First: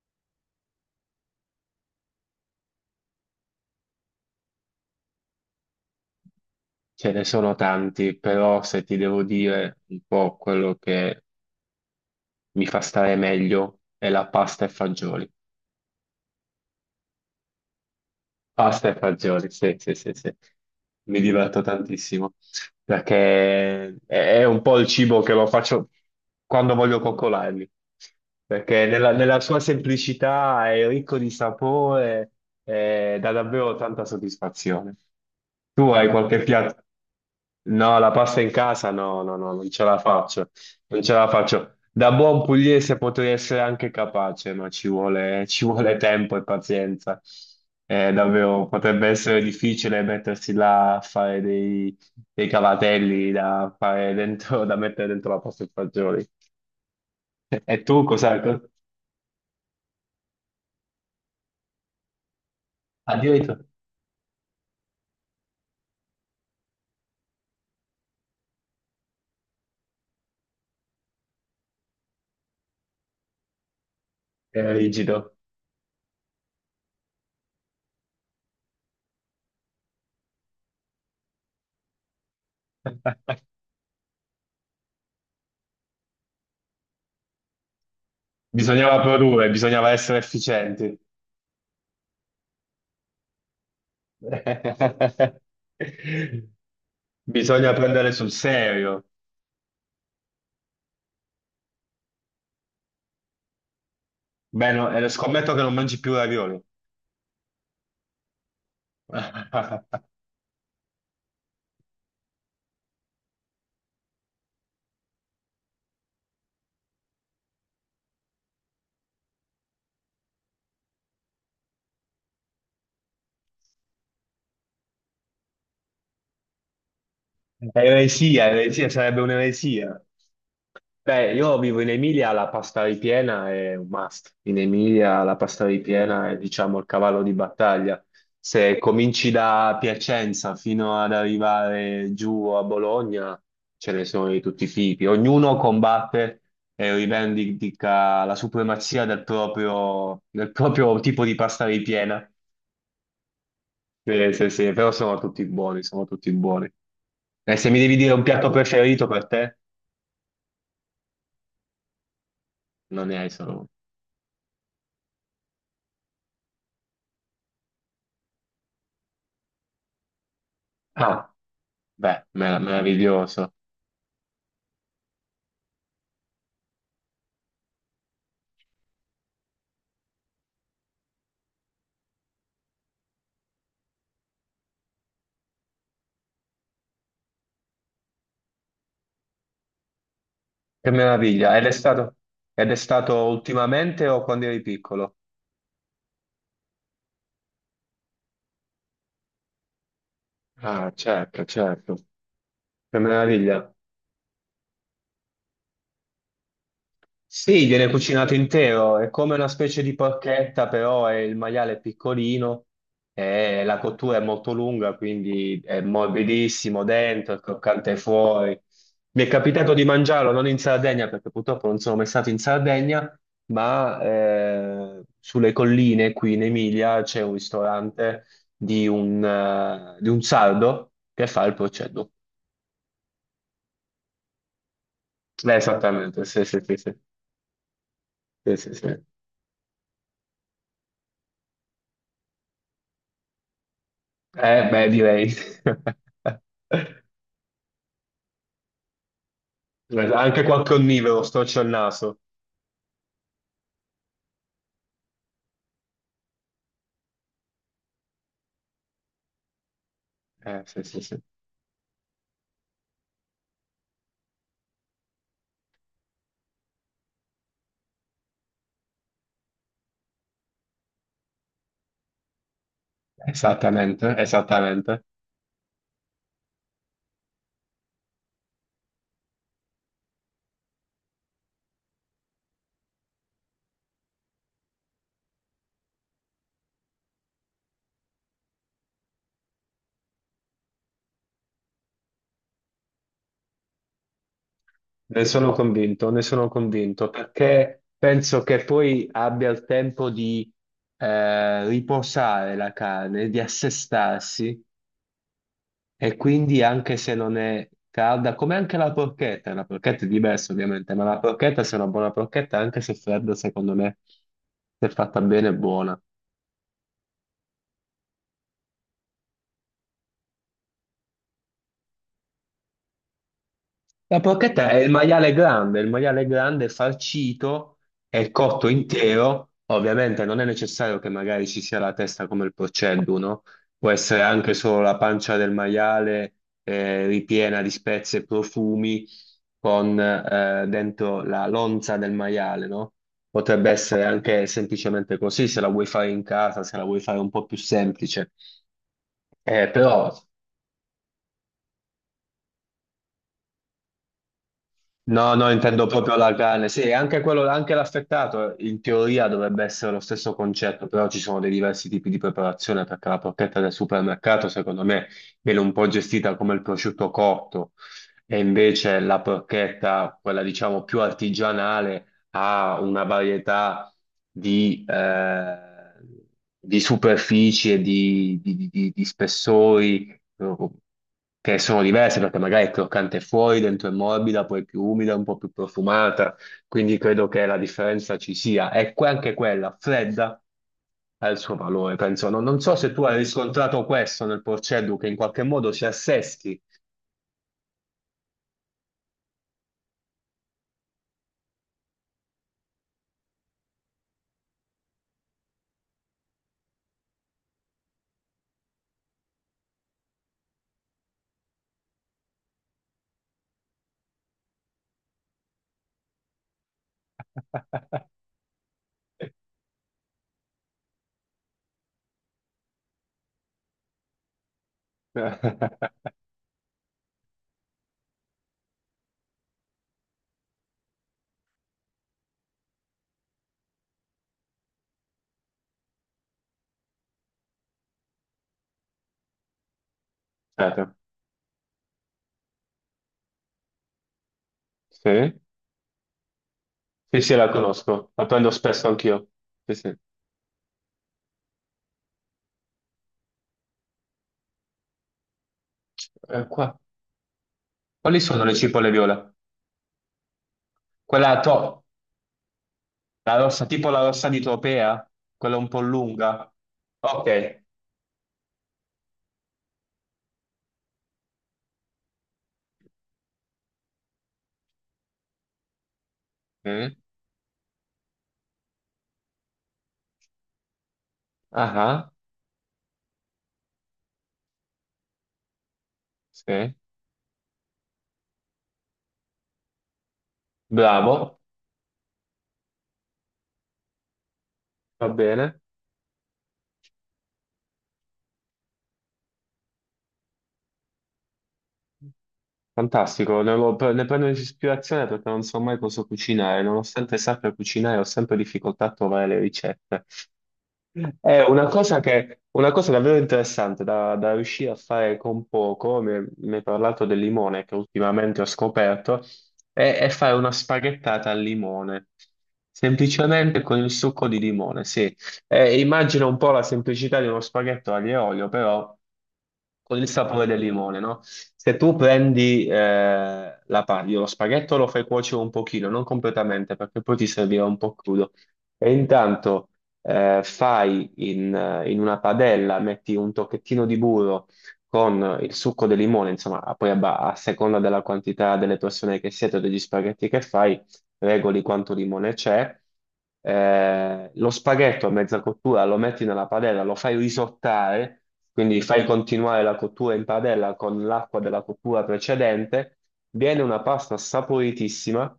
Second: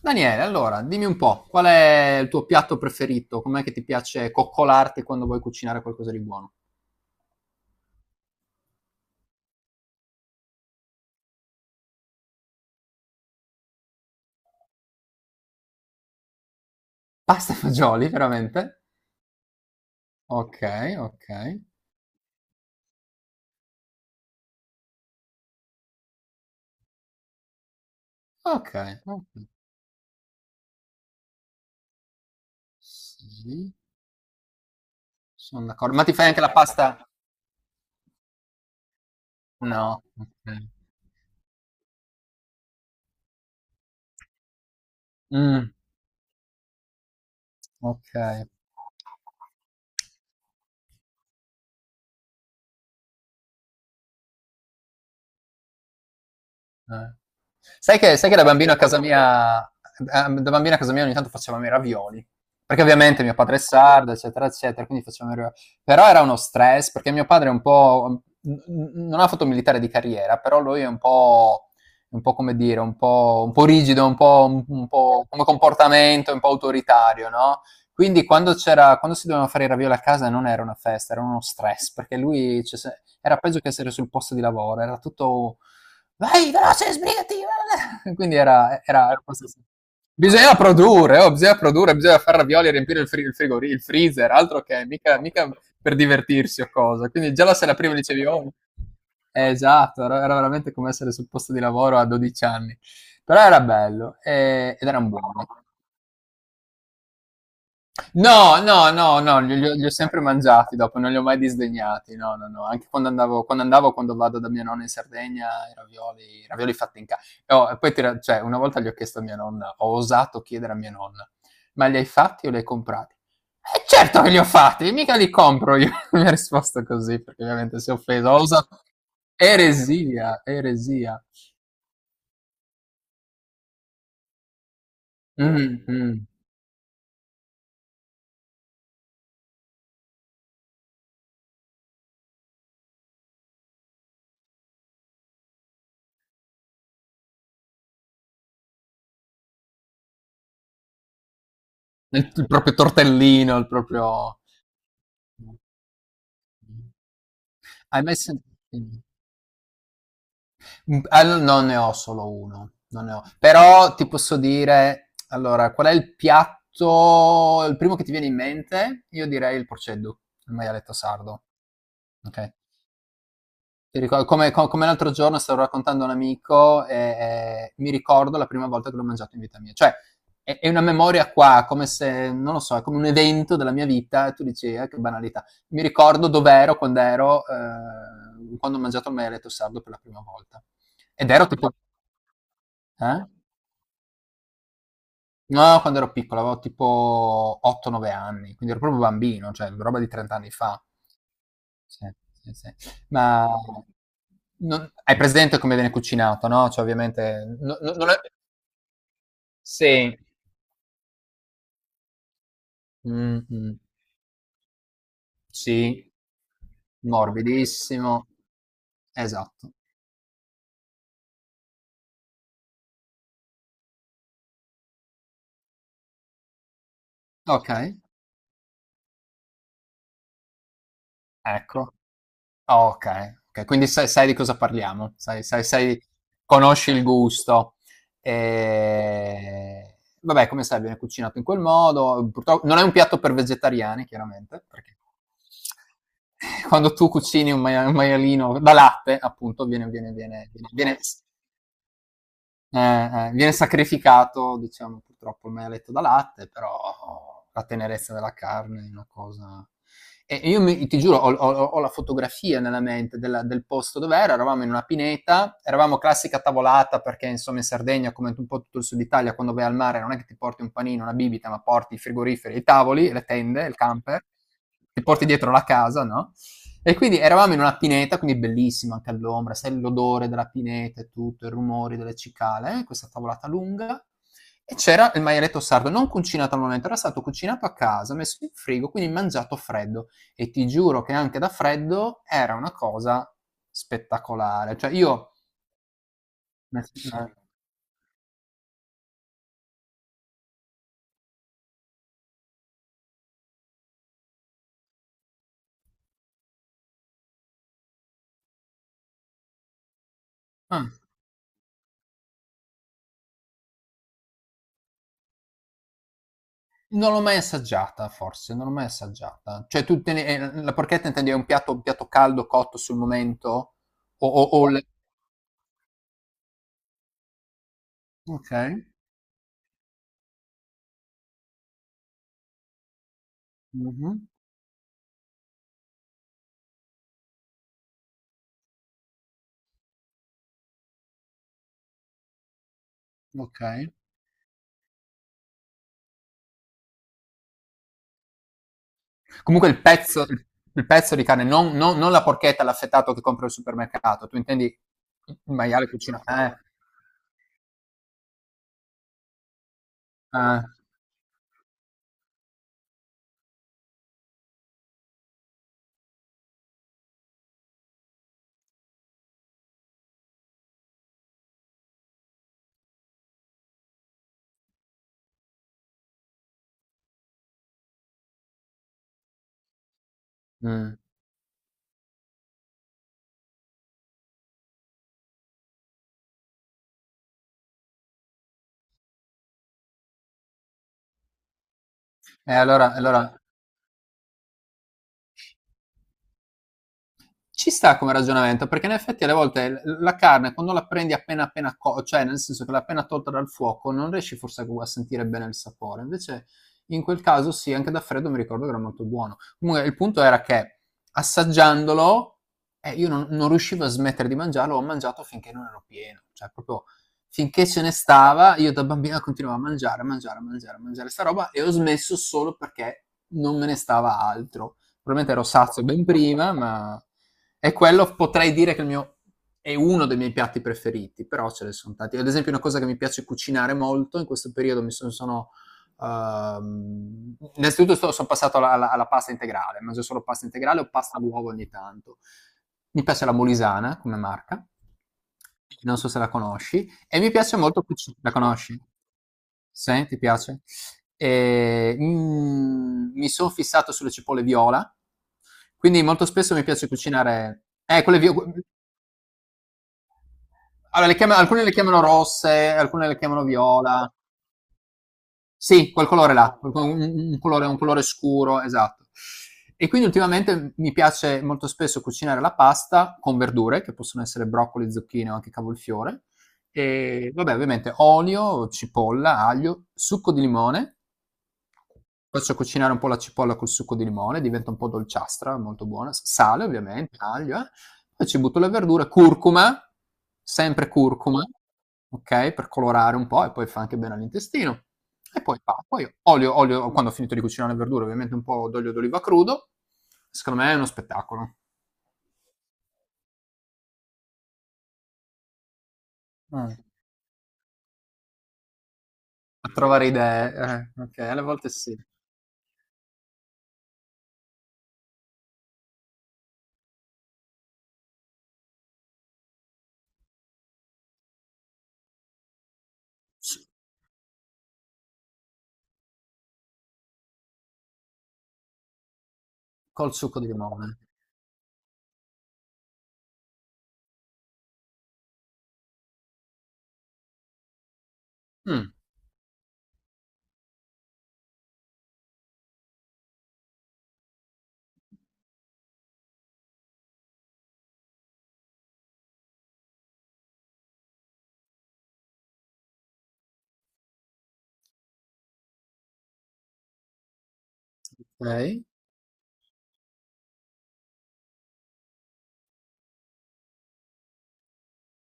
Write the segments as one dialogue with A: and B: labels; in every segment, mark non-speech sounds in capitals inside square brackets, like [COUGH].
A: Daniele, allora, dimmi un po', qual è il tuo piatto preferito? Com'è che ti piace coccolarti quando vuoi cucinare qualcosa di buono?
B: Ce ne sono tanti, però se ti devo dire un po' quello che mi fa stare meglio è la pasta e fagioli.
A: Pasta e fagioli, veramente?
B: Pasta e fagioli, sì, sì, sì, sì.
A: Ok,
B: Mi
A: ok.
B: diverto tantissimo perché è un po' il cibo che lo faccio quando voglio coccolarmi,
A: Ok,
B: perché nella,
A: ok.
B: nella sua semplicità è ricco di sapore e dà
A: Sì,
B: davvero tanta soddisfazione.
A: sono
B: Tu
A: d'accordo.
B: La
A: Ma
B: hai pasta
A: ti fai
B: qualche
A: anche
B: in
A: la
B: piatto? Casa.
A: pasta?
B: No, la pasta in casa no, no, no, non ce la
A: No,
B: faccio,
A: ok.
B: non ce la faccio. Da buon pugliese potrei essere anche capace, ma ci vuole, [LAUGHS] ci
A: Mm,
B: vuole tempo e pazienza.
A: ok.
B: Davvero, potrebbe essere difficile mettersi là a fare dei cavatelli da mettere dentro la pasta e fagioli. [LAUGHS]
A: Eh.
B: E tu
A: Sai che
B: cos'hai?
A: da bambino a casa mia ogni tanto facevamo i ravioli, perché ovviamente mio padre è
B: Addirittura
A: sardo, eccetera, eccetera, quindi facevamo i ra però era uno stress, perché mio padre è un po' n n non ha fatto un militare di carriera, però lui è un po' come dire, un po' rigido, un po' un
B: è
A: un po'
B: rigido.
A: come comportamento, un po' autoritario, no, quindi quando si dovevano fare i ravioli a casa non era una festa, era uno stress, perché lui, cioè, se era peggio che
B: [LAUGHS]
A: essere sul posto di lavoro, era tutto vai veloce, sbrigati. [LAUGHS] Quindi era,
B: Bisognava
A: era, era questo,
B: produrre,
A: sì.
B: bisognava essere
A: Bisogna
B: efficienti.
A: produrre, oh, bisogna produrre, bisogna fare ravioli e riempire il, fri- il, frigori- il freezer, altro che mica per
B: [LAUGHS]
A: divertirsi o cosa. Quindi già la
B: Bisogna
A: sera prima
B: prendere
A: dicevi,
B: sul
A: oh,
B: serio.
A: esatto, veramente come essere sul posto di lavoro a 12 anni. Però era bello,
B: Beh,
A: ed
B: no,
A: erano buoni.
B: scommetto che non mangi più ravioli.
A: No, no, no, no, li ho
B: [LAUGHS]
A: sempre mangiati dopo, non li ho mai disdegnati. No, no, no, anche quando vado da mia nonna in Sardegna i ravioli fatti in ca oh, e poi ti ra cioè una volta gli ho chiesto a mia nonna, ho osato chiedere a mia nonna: "Ma li hai fatti o li hai comprati?" "Eh, certo che li ho fatti, mica li compro io." [LAUGHS] Mi ha risposto così, perché ovviamente si è offesa. Ho
B: Eresia,
A: usa
B: eresia, sarebbe un'eresia.
A: Eresia, eresia.
B: Beh, io vivo in Emilia, la pasta ripiena è un must. In Emilia la pasta
A: Mh, mh.
B: ripiena è, diciamo, il cavallo di battaglia. Se cominci da Piacenza fino ad arrivare giù a Bologna, ce ne sono di tutti i tipi. Ognuno combatte e rivendica la supremazia del proprio tipo di pasta ripiena.
A: Il proprio tortellino, il
B: Sì,
A: proprio.
B: sì, sì, però sono tutti buoni, sono tutti buoni.
A: Mm-hmm.
B: E se mi devi
A: Hai
B: dire
A: mai
B: un
A: sen
B: piatto
A: Mh.
B: preferito per te,
A: Non ne ho solo uno, non
B: non
A: ne
B: ne
A: ho.
B: hai solo uno.
A: Però ti posso dire, allora, qual è il piatto, il primo che ti viene in mente? Io direi il porceddu, il maialetto
B: Ah,
A: sardo.
B: beh,
A: Ok?
B: meraviglioso.
A: Ti ricor- come, co- come l'altro giorno stavo raccontando a un amico e mi ricordo la prima volta che l'ho mangiato in vita mia. Cioè, è una memoria qua, come se, non lo so, è come un evento della mia vita e tu dici: "Ah, che banalità. Mi ricordo dov'ero quando ho mangiato il maialetto sardo per la prima volta."
B: Che
A: Ed ero
B: meraviglia. Ed è
A: tipo...
B: stato, ed è stato
A: Eh?
B: ultimamente o quando eri piccolo?
A: No, quando ero piccolo, avevo tipo 8, 9 anni, quindi ero proprio bambino, cioè roba di 30 anni fa.
B: Ah, certo, certo.
A: Sì, sì, sì.
B: Che
A: Ma
B: meraviglia.
A: non hai presente come viene cucinato, no? Cioè ovviamente
B: Sì,
A: no,
B: viene
A: no, non è
B: cucinato intero, è come una specie di
A: sì,
B: porchetta, però è il maiale è piccolino e
A: mh-mh,
B: la cottura è molto lunga, quindi è
A: sì,
B: morbidissimo dentro, è croccante
A: morbidissimo.
B: fuori. Mi è
A: Esatto.
B: capitato di mangiarlo non in Sardegna, perché purtroppo non sono mai stato in Sardegna, ma sulle colline qui in Emilia c'è un
A: Okay,
B: ristorante di un sardo che fa il
A: ecco.
B: proceduto.
A: Oh, okay, okay. Quindi sai di cosa parliamo, sai sai sai
B: Esattamente, sì, sì, sì,
A: conosci
B: sì,
A: il gusto.
B: sì, sì, sì.
A: Ehm, Vabbè, come sai viene cucinato in quel modo, purtro non è un piatto per vegetariani chiaramente,
B: Beh,
A: perché
B: direi. [LAUGHS]
A: quando tu cucini un maialino da latte, appunto,
B: Guarda, anche qua connivoro, storce il naso.
A: viene sacrificato, diciamo, purtroppo il maialetto da latte, però la tenerezza della carne è una cosa... E io,
B: Sì,
A: ti
B: sì,
A: giuro,
B: sì.
A: ho la fotografia nella mente del posto dove era, eravamo in una pineta, eravamo classica tavolata perché insomma in Sardegna, come un po' tutto il sud Italia, quando vai al mare non è che ti porti un panino, una bibita, ma porti i frigoriferi, i tavoli, le tende, il
B: Esattamente,
A: camper,
B: esattamente.
A: ti porti dietro la casa, no? E quindi eravamo in una pineta, quindi bellissima anche all'ombra, sai l'odore della pineta e tutto, i rumori delle cicale, questa tavolata lunga. E c'era il maialetto sardo, non cucinato al momento, era stato cucinato a casa, messo in frigo, quindi mangiato freddo. E ti giuro che anche da freddo era una cosa spettacolare. Cioè io,
B: Ne sono convinto, perché penso che poi abbia il tempo di riposare la carne, di assestarsi, e quindi anche se non è calda, come anche la porchetta è diversa
A: ah,
B: ovviamente, ma la porchetta, se è una buona porchetta, anche se fredda, secondo me, se fatta bene, è buona.
A: non l'ho mai assaggiata, forse, non l'ho mai assaggiata. Cioè la porchetta intendi è un piatto caldo cotto sul momento?
B: La
A: O, o, o
B: porchetta è
A: le-
B: il maiale grande farcito e
A: Ok.
B: cotto intero. Ovviamente non è necessario che magari ci sia la testa come il porcello, no? Può
A: Mh-mh,
B: essere anche solo la pancia del maiale ripiena di spezie e profumi con dentro la lonza del maiale, no? Potrebbe
A: okay.
B: essere anche semplicemente così, se la vuoi fare in casa, se la vuoi fare un po' più semplice.
A: Comunque il
B: Però.
A: pezzo il il pezzo di carne, non la porchetta, l'affettato che compri al supermercato, tu intendi
B: No,
A: il
B: no, intendo
A: maiale
B: proprio
A: cucina
B: la carne. Sì, anche quello, anche l'affettato in teoria dovrebbe essere lo stesso
A: eh,
B: concetto, però ci sono dei diversi tipi di preparazione perché la porchetta del supermercato, secondo me, viene un po' gestita come il prosciutto cotto e invece la porchetta, quella diciamo più artigianale, ha una varietà di, eh, di superfici e di spessori
A: mh.
B: che sono diverse perché magari è croccante fuori, dentro è morbida, poi è più umida, un po' più profumata, quindi credo che la differenza ci sia. Anche quella fredda ha il suo valore, penso. Non,
A: E
B: non so se
A: allora e
B: tu hai
A: allora
B: riscontrato questo nel Porceddu, che in qualche modo si assesti.
A: ci sta come ragionamento, perché in effetti alle volte la carne quando la prendi appena appena cioè nel senso che l'hai appena tolta dal fuoco, non riesci forse a sentire bene il sapore. Invece in quel caso sì, anche da freddo mi ricordo che era molto buono. Comunque il punto era che assaggiandolo, io non riuscivo a smettere di mangiarlo, ho mangiato finché non ero pieno, cioè proprio finché ce ne stava, io da bambina continuavo a mangiare, a mangiare, a mangiare, a mangiare sta roba e ho smesso solo perché non me ne stava altro.
B: [LAUGHS]
A: Probabilmente ero sazio
B: Aspetta.
A: ben prima, e quello potrei dire che il mio, è uno dei miei piatti preferiti, però ce ne sono tanti. Ad esempio, una cosa che mi piace cucinare molto in questo periodo mi sono. Sono innanzitutto sono passato alla pasta integrale, mangio solo pasta integrale o pasta all'uovo ogni tanto. Mi piace la Molisana come marca,
B: Sì?
A: non so se la conosci,
B: Sì,
A: e mi
B: sì, la
A: piace molto
B: conosco,
A: cucinare.
B: la
A: La
B: prendo
A: conosci?
B: spesso anch'io. Sì, sì.
A: Sì, ti piace? E, mi sono fissato sulle cipolle viola, quindi molto spesso mi
B: Qua.
A: piace cucinare...
B: Quali sono le cipolle viola?
A: Allora,
B: Quella a
A: alcune le
B: to-.
A: chiamano rosse, alcune le
B: La
A: chiamano
B: rossa, tipo la
A: viola.
B: rossa di Tropea, quella un po'
A: Sì, quel colore
B: lunga.
A: là, quel co-
B: Ok.
A: un colore scuro, esatto. E quindi ultimamente mi piace molto spesso cucinare la pasta con verdure, che possono essere broccoli, zucchine o anche cavolfiore,
B: Mm.
A: e vabbè ovviamente olio, cipolla, aglio, succo di limone.
B: Ah, ah.
A: Faccio cucinare un po' la cipolla col succo di limone, diventa un po' dolciastra, molto buona, sale
B: Sì.
A: ovviamente, aglio. Poi ci butto la verdura, curcuma, sempre
B: Bravo,
A: curcuma, ok? Per colorare un po' e poi fa anche bene all'intestino.
B: va
A: E
B: bene.
A: poi, poi olio, quando ho finito di cucinare le verdure, ovviamente un po' d'olio d'oliva crudo. Secondo me è uno spettacolo.
B: Fantastico, ne prendo ispirazione perché non so mai cosa cucinare,
A: Mm.
B: nonostante sappia cucinare ho sempre difficoltà a trovare le
A: A
B: ricette.
A: trovare idee, ok,
B: È
A: alle volte sì.
B: una cosa davvero interessante da riuscire a fare con poco, mi hai parlato del limone che ultimamente ho scoperto, è fare una spaghettata al limone, semplicemente
A: Su-
B: con il succo di limone, sì. Immagino un po' la semplicità di uno spaghetto aglio e olio, però con il
A: Col succo
B: sapore
A: di
B: del limone,
A: limone.
B: no? Se tu prendi la paglia, lo spaghetto lo fai cuocere un pochino, non completamente, perché poi ti servirà un po' crudo
A: Mm,
B: e intanto in una padella, metti un tocchettino di burro con il succo del limone, insomma, poi a seconda della quantità delle persone che siete o degli spaghetti che fai, regoli quanto limone c'è. Lo spaghetto a mezza cottura lo metti nella padella, lo fai risottare, quindi
A: ok.
B: fai continuare la cottura in padella con l'acqua della cottura precedente. Viene una pasta saporitissima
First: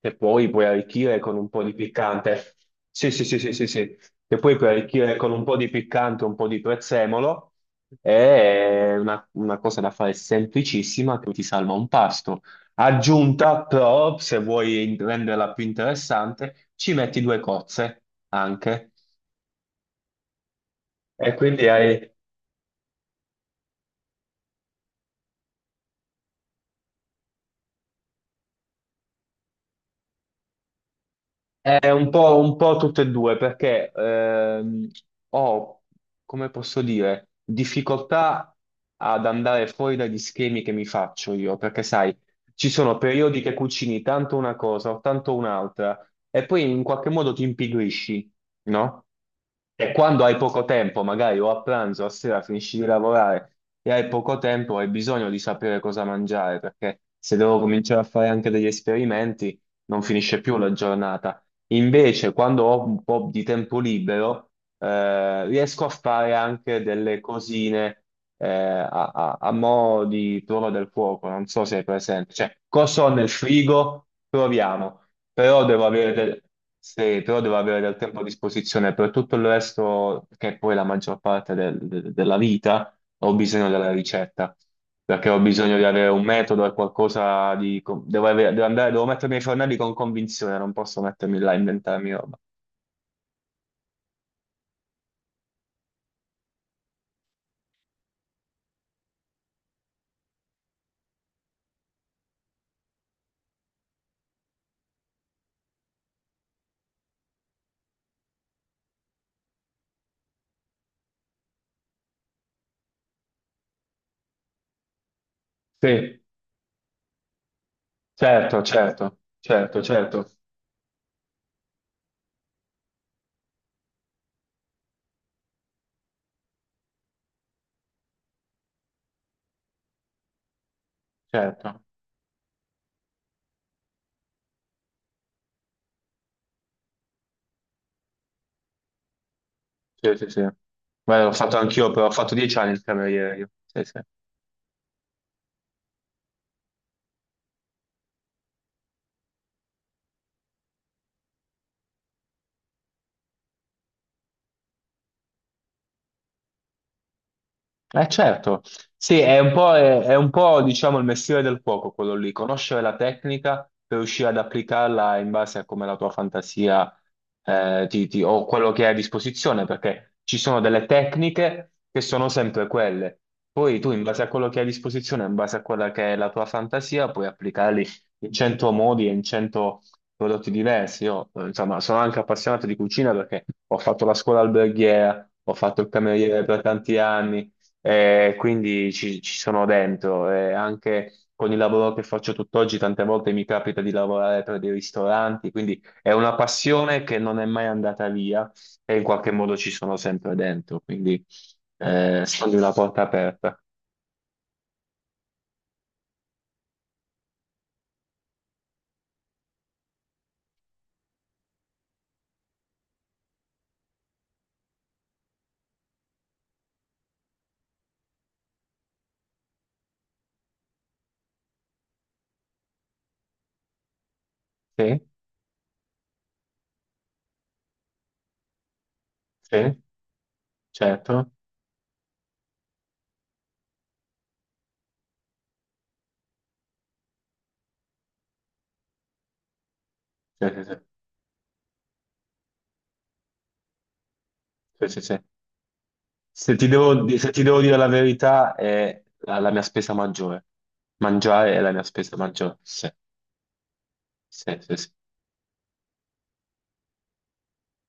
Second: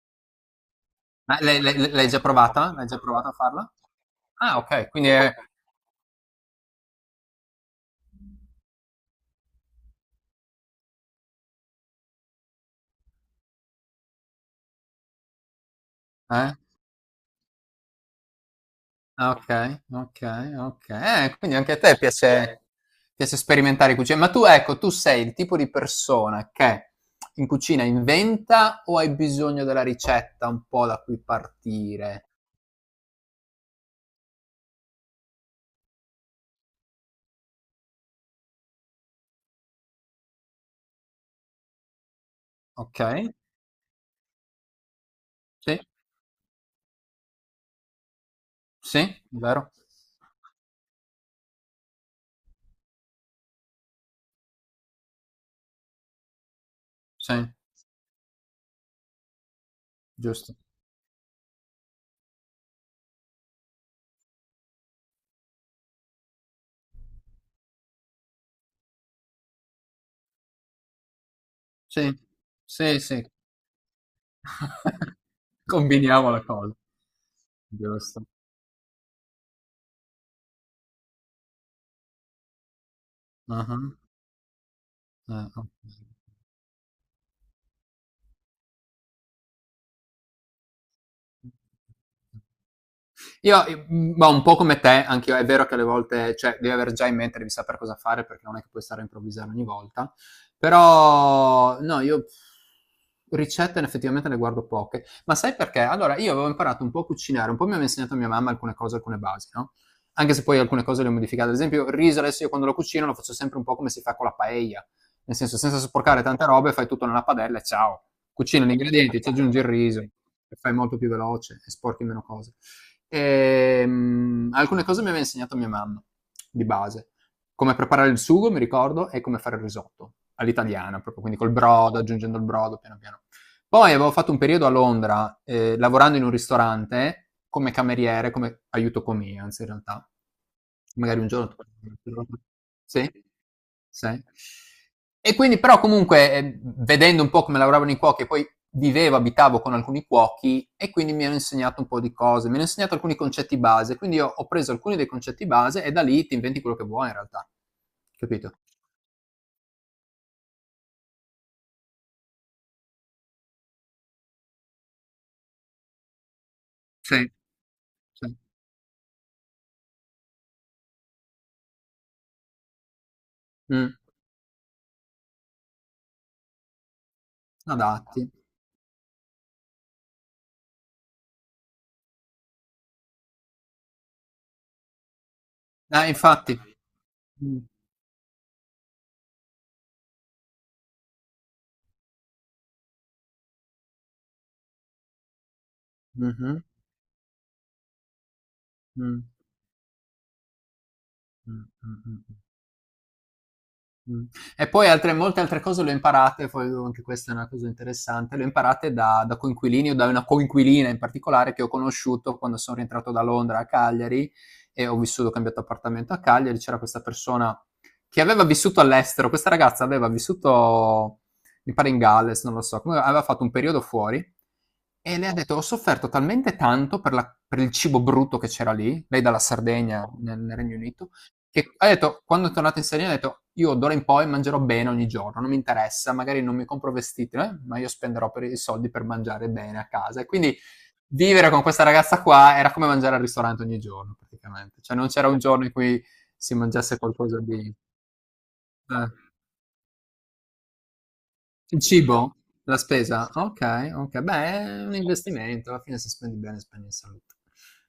B: e poi puoi arricchire con
A: Ma
B: un po' di
A: l'hai già
B: piccante.
A: provata? L'hai già
B: Sì, sì,
A: provata a
B: sì, sì, sì,
A: farla?
B: sì. E poi
A: Ah,
B: puoi
A: ok, quindi
B: arricchire con
A: è...
B: un po' di piccante, un po' di prezzemolo. È una cosa da fare semplicissima che ti salva un pasto. Aggiunta, però, se vuoi renderla più
A: Eh?
B: interessante, ci metti due cozze anche.
A: Ah, ok, ok, ok.
B: E
A: Quindi
B: quindi
A: anche a
B: hai.
A: te piace, sperimentare cucina. Ma tu, ecco, tu sei il tipo di persona che in cucina inventa o hai bisogno della ricetta un po' da cui
B: È un
A: partire?
B: po', un po' tutte e due, perché ho, come posso dire, difficoltà ad andare fuori dagli schemi che mi faccio io, perché sai, ci sono
A: Ok?
B: periodi che cucini tanto una cosa o tanto
A: Sì,
B: un'altra, e poi in qualche modo ti impigrisci, no?
A: sì, vero?
B: E quando hai poco tempo, magari o a pranzo o a sera finisci di lavorare e hai poco tempo, hai bisogno di sapere cosa mangiare, perché
A: Sì,
B: se devo cominciare a fare anche degli esperimenti, non finisce più
A: giusto.
B: la giornata. Invece, quando ho un po' di tempo libero, riesco a fare anche delle cosine a mo' di prova del fuoco. Non so se è
A: Sì,
B: presente. Cioè,
A: sì,
B: cosa ho
A: sì.
B: nel frigo? Proviamo.
A: [LAUGHS]
B: Però devo avere
A: Combiniamo la
B: del,
A: cosa.
B: sì, però devo avere del tempo a
A: Giusto.
B: disposizione per tutto il resto, che è poi la maggior parte della vita ho bisogno
A: Ah,
B: della ricetta, perché ho
A: ah,
B: bisogno di avere un metodo e qualcosa di... co- Devo, avere- devo andare, devo mettermi ai fornelli con convinzione, non posso mettermi
A: ok.
B: là a inventarmi roba.
A: Io, ma un po' come te, anche io, è vero che alle volte, cioè, devi avere già in mente, devi sapere cosa fare perché non è che puoi stare a improvvisare ogni volta. Però, no, io ricette effettivamente ne guardo poche. Ma sai perché? Allora, io avevo imparato un po' a cucinare, un po' mi aveva insegnato mia mamma alcune cose, alcune basi, no? Anche se poi alcune cose le ho modificate. Ad esempio, il riso adesso io quando lo cucino lo faccio sempre un po' come si fa con la paella. Nel senso, senza
B: Sì,
A: sporcare tante robe, fai tutto nella padella e ciao.
B: certo,
A: Cucini gli
B: certo,
A: ingredienti, ci aggiungi il
B: certo,
A: riso
B: certo,
A: e fai molto più veloce e sporchi meno cose. E, alcune cose mi aveva insegnato mia mamma, di base. Come preparare il sugo, mi ricordo, e come fare il risotto, all'italiana, proprio, quindi col
B: certo.
A: brodo, aggiungendo il brodo, piano piano. Poi avevo fatto un periodo a Londra, lavorando in un ristorante, come cameriere, come aiuto comia, anzi in realtà.
B: Sì, sì, sì.
A: Magari
B: Beh,
A: un
B: l'ho
A: giorno.
B: fatto anch'io, però ho fatto 10 anni il
A: Sì,
B: cameriere io. Sì, sì.
A: sì. E quindi però comunque, vedendo un po' come lavoravano i cuochi e poi vivevo, abitavo con alcuni cuochi e quindi mi hanno insegnato un po' di cose, mi hanno insegnato alcuni concetti base, quindi io ho preso alcuni dei concetti base e da lì ti inventi quello che vuoi in realtà,
B: Eh
A: capito?
B: certo, sì, è un po', diciamo il mestiere del cuoco quello lì, conoscere la tecnica per riuscire ad applicarla in base a come la tua fantasia
A: Sì, sì.
B: o quello che hai a disposizione, perché ci sono delle tecniche che sono sempre quelle. Poi tu
A: Mm,
B: in base a quello che hai a disposizione, in base a quella che è la tua fantasia, puoi applicarli
A: adatti.
B: in cento modi e in cento prodotti diversi. Io, insomma, sono anche appassionato di cucina perché ho fatto la scuola alberghiera, ho fatto il cameriere
A: Infatti.
B: per tanti anni
A: Mm,
B: e quindi ci sono dentro. E anche con il lavoro che faccio tutt'oggi, tante volte mi capita di lavorare per dei ristoranti, quindi è una
A: mhm,
B: passione che non è mai andata via e in
A: mm,
B: qualche modo ci sono sempre dentro, quindi
A: mm, mm, mm. Mm.
B: sono di una porta aperta.
A: Mh. E poi altre molte altre cose le ho imparate, poi anche questa è una cosa interessante, le ho imparate da coinquilini o da una coinquilina in particolare che ho conosciuto quando son rientrato da Londra a Cagliari e ho cambiato appartamento a Cagliari, c'era questa persona che aveva vissuto all'estero, questa ragazza aveva vissuto, mi pare in Galles, non lo so, comunque aveva fatto un periodo fuori
B: Sì,
A: e lei ha detto: "Ho sofferto talmente tanto per il cibo brutto che c'era lì", lei dalla
B: sì,
A: Sardegna nel Regno Unito,
B: certo.
A: che ha detto, quando è tornato in Sardegna, ha detto, io d'ora in poi mangerò bene ogni giorno, non mi interessa, magari non mi compro vestiti, ma io spenderò per i soldi per mangiare bene a casa. E
B: Sì,
A: quindi
B: sì, sì.
A: vivere con questa ragazza qua era come mangiare al ristorante ogni giorno, praticamente.
B: Sì,
A: Cioè
B: sì,
A: non
B: sì.
A: c'era un giorno in cui si
B: Se ti devo,
A: mangiasse
B: di- se
A: qualcosa
B: ti devo
A: di...
B: dire la verità, è
A: Eh.
B: la mia spesa maggiore. Mangiare è la
A: Il
B: mia spesa
A: cibo?
B: maggiore.
A: La
B: Sì,
A: spesa? Ok, ok. Beh,
B: sì, sì,
A: è
B: sì,
A: un investimento, alla fine se spendi bene spendi in salute.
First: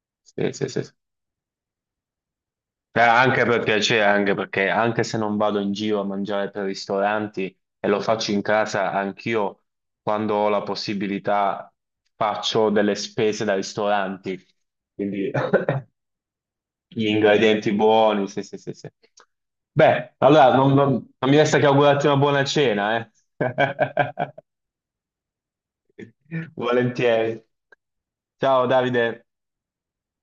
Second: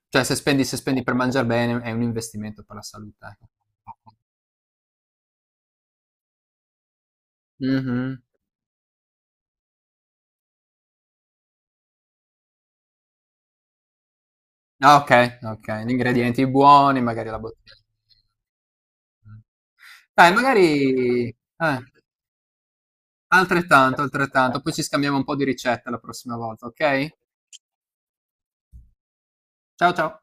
A: Cioè se
B: sì,
A: spendi,
B: sì,
A: se
B: sì, sì.
A: spendi per mangiare bene è un investimento per la salute,
B: Anche
A: ecco.
B: per piacere, anche perché anche se non vado in giro a mangiare per ristoranti e lo
A: Mhm.
B: faccio in casa, anch'io quando ho la possibilità faccio delle spese da ristoranti,
A: Ah, okay,
B: quindi
A: okay. Gli
B: [LAUGHS]
A: ingredienti buoni,
B: gli
A: magari la
B: ingredienti
A: bottiglia.
B: buoni, sì, sì, sì, sì.
A: Mh.
B: Beh,
A: Dai,
B: allora
A: magari,
B: non mi resta che augurarti una buona cena, eh.
A: altrettanto,
B: [LAUGHS]
A: altrettanto. Poi ci scambiamo un po' di ricette la prossima volta, okay?
B: Volentieri. Ciao Davide.
A: Ciao, ciao.